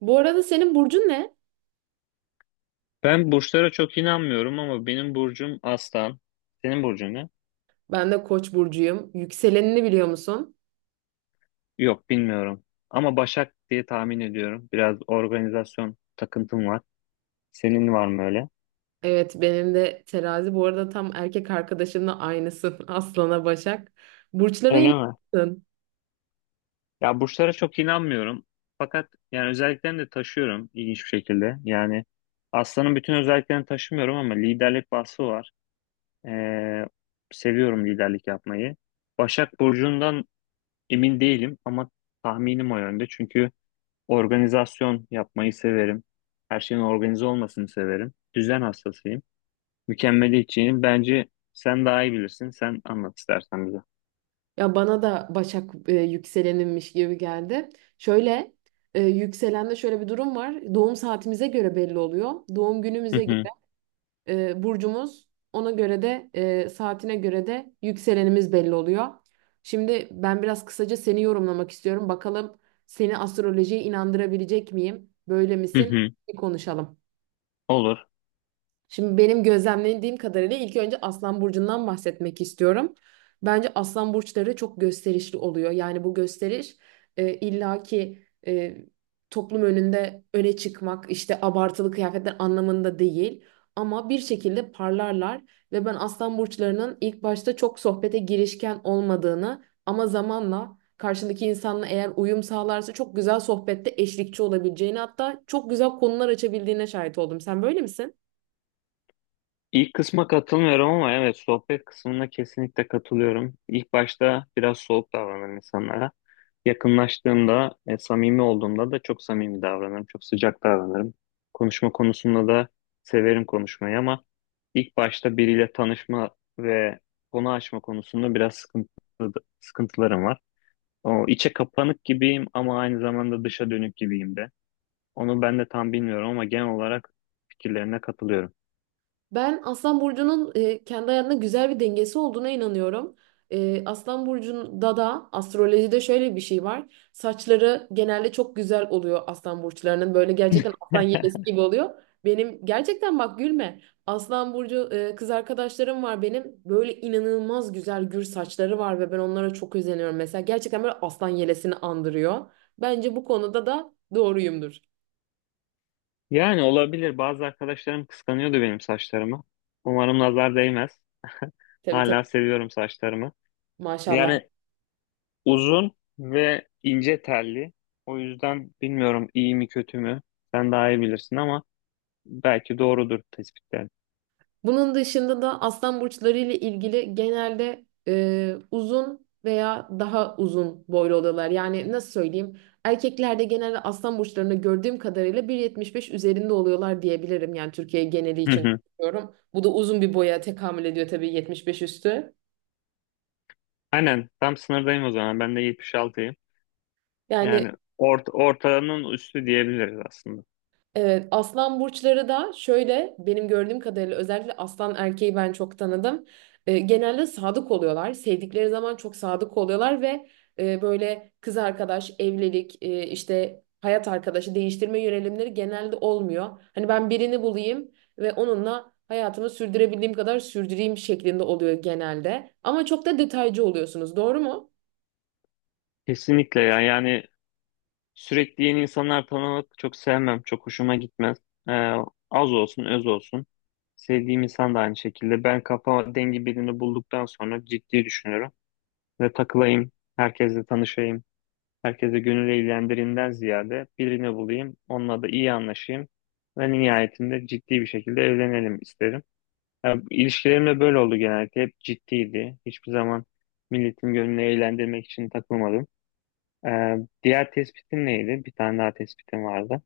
Bu arada senin burcun ne? Ben burçlara çok inanmıyorum ama benim burcum Aslan. Senin burcun ne? Ben de Koç burcuyum. Yükselenini biliyor musun? Yok bilmiyorum. Ama Başak diye tahmin ediyorum. Biraz organizasyon takıntım var. Senin var mı öyle? Evet, benim de terazi. Bu arada tam erkek arkadaşımla aynısın. Aslan'a Başak. Burçlara Öyle mi? inanıyorsun. Ya burçlara çok inanmıyorum. Fakat yani özelliklerini de taşıyorum ilginç bir şekilde. Yani Aslan'ın bütün özelliklerini taşımıyorum ama liderlik vasfı var. Ee, Seviyorum liderlik yapmayı. Başak burcundan emin değilim ama tahminim o yönde. Çünkü organizasyon yapmayı severim. Her şeyin organize olmasını severim. Düzen hastasıyım. Mükemmeliyetçiyim. Bence sen daha iyi bilirsin. Sen anlat istersen bize. Ya bana da Başak yükselenimmiş gibi geldi. Şöyle yükselende şöyle bir durum var. Doğum saatimize göre belli oluyor. Doğum Hı günümüze göre hı. Burcumuz. Ona göre de saatine göre de yükselenimiz belli oluyor. Şimdi ben biraz kısaca seni yorumlamak istiyorum. Bakalım seni astrolojiye inandırabilecek miyim? Böyle Hı misin? hı. Bir konuşalım. Olur. Şimdi benim gözlemlediğim kadarıyla ilk önce Aslan Burcu'ndan bahsetmek istiyorum. Bence Aslan Burçları çok gösterişli oluyor. Yani bu gösteriş e, illaki e, toplum önünde öne çıkmak, işte abartılı kıyafetler anlamında değil. Ama bir şekilde parlarlar ve ben Aslan Burçlarının ilk başta çok sohbete girişken olmadığını ama zamanla karşındaki insanla eğer uyum sağlarsa çok güzel sohbette eşlikçi olabileceğini hatta çok güzel konular açabildiğine şahit oldum. Sen böyle misin? İlk kısma katılmıyorum ama evet, sohbet kısmına kesinlikle katılıyorum. İlk başta biraz soğuk davranırım insanlara. Yakınlaştığımda, samimi olduğumda da çok samimi davranırım, çok sıcak davranırım. Konuşma konusunda da severim konuşmayı ama ilk başta biriyle tanışma ve konu açma konusunda biraz sıkıntılarım var. O içe kapanık gibiyim ama aynı zamanda dışa dönük gibiyim de. Onu ben de tam bilmiyorum ama genel olarak fikirlerine katılıyorum. Ben Aslan Burcu'nun kendi hayatında güzel bir dengesi olduğuna inanıyorum. Aslan Burcu'nda da astrolojide şöyle bir şey var. Saçları genelde çok güzel oluyor Aslan Burçlarının. Böyle gerçekten aslan yelesi gibi oluyor. Benim gerçekten bak gülme. Aslan Burcu kız arkadaşlarım var benim. Böyle inanılmaz güzel gür saçları var ve ben onlara çok özeniyorum. Mesela gerçekten böyle aslan yelesini andırıyor. Bence bu konuda da doğruyumdur. Yani olabilir. Bazı arkadaşlarım kıskanıyordu benim saçlarımı. Umarım nazar değmez. Tabii Hala tabii seviyorum saçlarımı. maşallah. Yani uzun ve ince telli. O yüzden bilmiyorum iyi mi kötü mü. Sen daha iyi bilirsin ama belki doğrudur tespitler. Bunun dışında da aslan burçları ile ilgili genelde uzun veya daha uzun boylu oluyorlar. Yani nasıl söyleyeyim? Erkeklerde genelde aslan burçlarını gördüğüm kadarıyla 1,75 üzerinde oluyorlar diyebilirim. Yani Türkiye geneli Hı için hı. konuşuyorum. Bu da uzun bir boya tekamül ediyor tabii 75 üstü. Aynen tam sınırdayım o zaman. Ben de 76'yım. Yani Yani ortanın üstü diyebiliriz aslında. evet, aslan burçları da şöyle benim gördüğüm kadarıyla özellikle aslan erkeği ben çok tanıdım. Genelde sadık oluyorlar. Sevdikleri zaman çok sadık oluyorlar ve böyle kız arkadaş, evlilik, işte hayat arkadaşı değiştirme yönelimleri genelde olmuyor. Hani ben birini bulayım ve onunla hayatımı sürdürebildiğim kadar sürdüreyim şeklinde oluyor genelde. Ama çok da detaycı oluyorsunuz, doğru mu? Kesinlikle ya. Yani sürekli yeni insanlar tanımak çok sevmem. Çok hoşuma gitmez. Ee, Az olsun, öz olsun. Sevdiğim insan da aynı şekilde. Ben kafa dengi birini bulduktan sonra ciddi düşünüyorum. Ve takılayım, herkesle tanışayım. Herkese gönül eğlendirimden ziyade birini bulayım. Onunla da iyi anlaşayım. Ve nihayetinde ciddi bir şekilde evlenelim isterim. Ya, ilişkilerim de böyle oldu genellikle. Hep ciddiydi. Hiçbir zaman milletin gönlünü eğlendirmek için takılmadım. Ee, Diğer tespitin neydi? Bir tane daha tespitin vardı.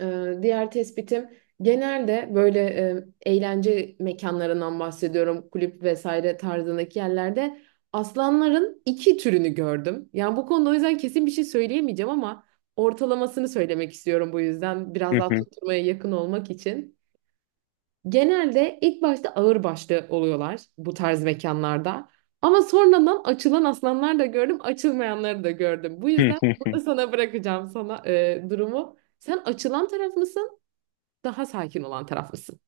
Diğer tespitim genelde böyle eğlence mekanlarından bahsediyorum. Kulüp vesaire tarzındaki yerlerde aslanların iki türünü gördüm. Yani bu konuda o yüzden kesin bir şey söyleyemeyeceğim ama ortalamasını söylemek istiyorum bu yüzden biraz Hı daha hı. tutturmaya yakın olmak için. Genelde ilk başta ağırbaşlı oluyorlar bu tarz mekanlarda. Ama sonradan açılan aslanlar da gördüm, açılmayanları da gördüm. Bu yüzden burada sana bırakacağım sana durumu. Sen açılan taraf mısın? Daha sakin olan taraf mısın?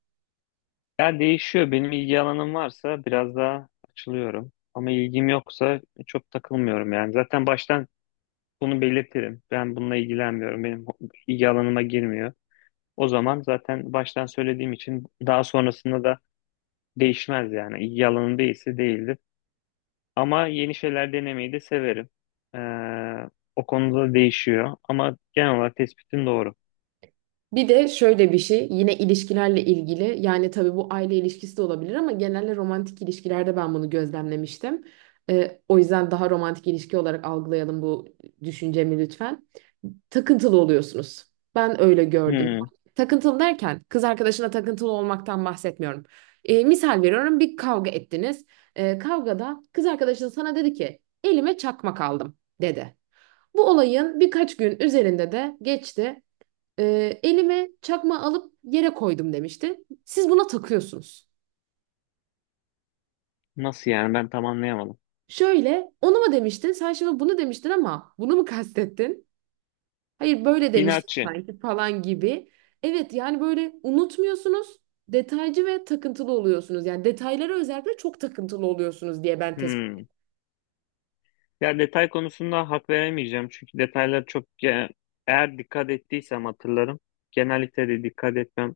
Ya değişiyor. Benim ilgi alanım varsa biraz daha açılıyorum. Ama ilgim yoksa çok takılmıyorum yani. Zaten baştan bunu belirtirim. Ben bununla ilgilenmiyorum. Benim ilgi alanıma girmiyor. O zaman zaten baştan söylediğim için daha sonrasında da değişmez yani. İlgi alanım değilse değildir. Ama yeni şeyler denemeyi de severim. Ee, O konuda değişiyor. Ama genel olarak tespitim doğru. Bir de şöyle bir şey yine ilişkilerle ilgili yani tabii bu aile ilişkisi de olabilir ama genelde romantik ilişkilerde ben bunu gözlemlemiştim. O yüzden daha romantik ilişki olarak algılayalım bu düşüncemi lütfen. Takıntılı oluyorsunuz. Ben öyle gördüm. Hmm. Takıntılı derken kız arkadaşına takıntılı olmaktan bahsetmiyorum. Misal veriyorum bir kavga ettiniz. Kavgada kız arkadaşın sana dedi ki elime çakmak aldım dedi. Bu olayın birkaç gün üzerinde de geçti. Elime çakma alıp yere koydum demişti. Siz buna takıyorsunuz. Nasıl yani, ben tam anlayamadım. Şöyle, onu mu demiştin? Sen şimdi bunu demiştin ama bunu mu kastettin? Hayır, böyle demiştin İnatçı. sanki falan gibi. Evet, yani böyle unutmuyorsunuz, detaycı ve takıntılı oluyorsunuz. Yani detaylara özellikle çok takıntılı oluyorsunuz diye ben tespit. Hmm. Ya detay konusunda hak veremeyeceğim çünkü detaylar eğer dikkat ettiysem hatırlarım. Genellikle de dikkat etmem.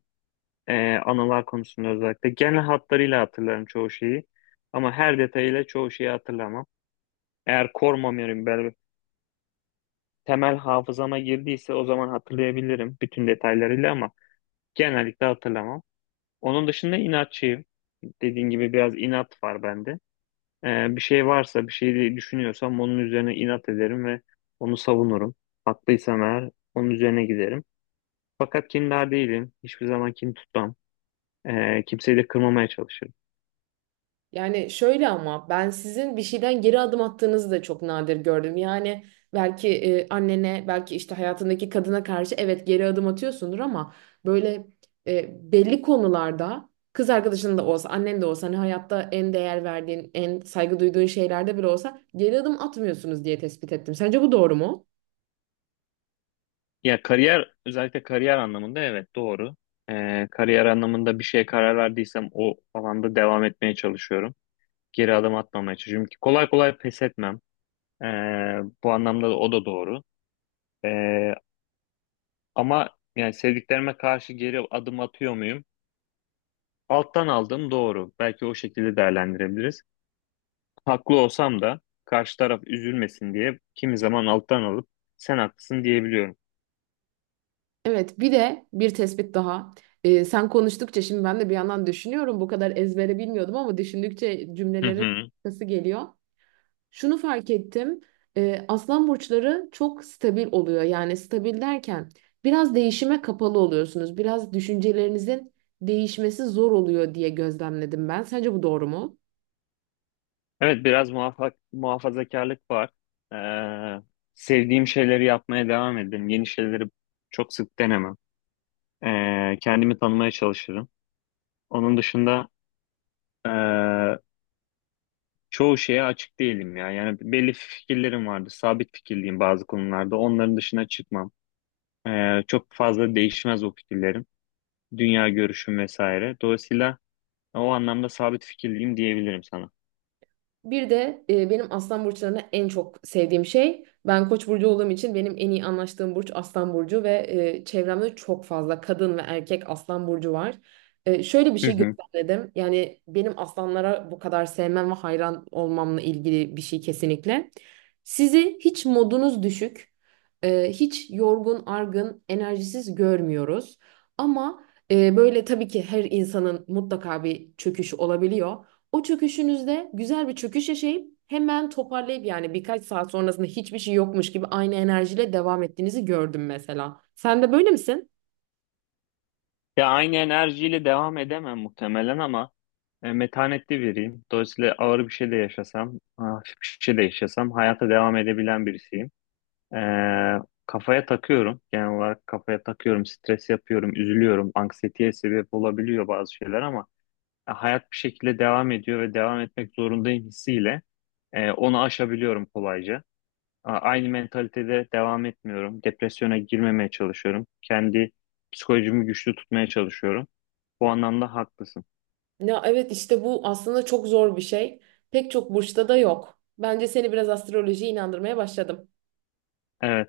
Anılar konusunda özellikle. Genel hatlarıyla hatırlarım çoğu şeyi ama her detayıyla çoğu şeyi hatırlamam. Eğer core memory'm böyle temel hafızama girdiyse o zaman hatırlayabilirim bütün detaylarıyla ama genellikle hatırlamam. Onun dışında inatçıyım. Dediğin gibi biraz inat var bende. Bir şey varsa, bir şey düşünüyorsam onun üzerine inat ederim ve onu savunurum. Haklıysam eğer onun üzerine giderim. Fakat kindar değilim. Hiçbir zaman kin tutmam. Kimseyi de kırmamaya çalışırım. Yani şöyle ama ben sizin bir şeyden geri adım attığınızı da çok nadir gördüm. Yani belki annene, belki işte hayatındaki kadına karşı evet geri adım atıyorsundur ama böyle belli konularda kız arkadaşın da olsa, annen de olsa hani hayatta en değer verdiğin, en saygı duyduğun şeylerde bile olsa geri adım atmıyorsunuz diye tespit ettim. Sence bu doğru mu? Ya kariyer, özellikle kariyer anlamında evet doğru. Kariyer anlamında bir şeye karar verdiysem o alanda devam etmeye çalışıyorum. Geri adım atmamaya çalışıyorum ki kolay kolay pes etmem. Ee, Bu anlamda da o da doğru. Ee, ama yani sevdiklerime karşı geri adım atıyor muyum? Alttan aldım doğru. Belki o şekilde değerlendirebiliriz. Haklı olsam da karşı taraf üzülmesin diye kimi zaman alttan alıp sen haklısın diyebiliyorum. Evet, bir de bir tespit daha. Sen konuştukça şimdi ben de bir yandan düşünüyorum. Bu kadar ezbere bilmiyordum ama düşündükçe Hı cümlelerin hı. arkası geliyor. Şunu fark ettim. Aslan burçları çok stabil oluyor. Yani stabil derken biraz değişime kapalı oluyorsunuz. Biraz düşüncelerinizin değişmesi zor oluyor diye gözlemledim ben. Sence bu doğru mu? Evet, biraz muhafazakarlık var. Ee, Sevdiğim şeyleri yapmaya devam ederim. Yeni şeyleri çok sık denemem. Kendimi tanımaya çalışırım. Onun dışında ee, çoğu şeye açık değilim ya. Yani belli fikirlerim vardı. Sabit fikirliyim bazı konularda. Onların dışına çıkmam. Çok fazla değişmez o fikirlerim, dünya görüşüm vesaire. Dolayısıyla o anlamda sabit fikirliyim diyebilirim sana. Bir de benim aslan burçlarına en çok sevdiğim şey ben koç burcu olduğum için benim en iyi anlaştığım burç aslan burcu ve çevremde çok fazla kadın ve erkek aslan burcu var. Şöyle bir Hı şey hı. gözlemledim. Yani benim aslanlara bu kadar sevmem ve hayran olmamla ilgili bir şey kesinlikle. Sizi hiç modunuz düşük, hiç yorgun, argın, enerjisiz görmüyoruz. Ama böyle tabii ki her insanın mutlaka bir çöküşü olabiliyor. O çöküşünüzde güzel bir çöküş yaşayıp hemen toparlayıp yani birkaç saat sonrasında hiçbir şey yokmuş gibi aynı enerjiyle devam ettiğinizi gördüm mesela. Sen de böyle misin? Ya aynı enerjiyle devam edemem muhtemelen ama metanetli biriyim. Dolayısıyla ağır bir şey de yaşasam, hafif bir şey de yaşasam hayata devam edebilen birisiyim. E, Kafaya takıyorum. Genel olarak kafaya takıyorum, stres yapıyorum, üzülüyorum. Anksiyeteye sebep olabiliyor bazı şeyler ama hayat bir şekilde devam ediyor ve devam etmek zorundayım hissiyle onu aşabiliyorum kolayca. Aynı mentalitede devam etmiyorum. Depresyona girmemeye çalışıyorum. Kendi psikolojimi güçlü tutmaya çalışıyorum. Bu anlamda haklısın. Ya evet işte bu aslında çok zor bir şey. Pek çok burçta da yok. Bence seni biraz astrolojiye inandırmaya başladım. Evet.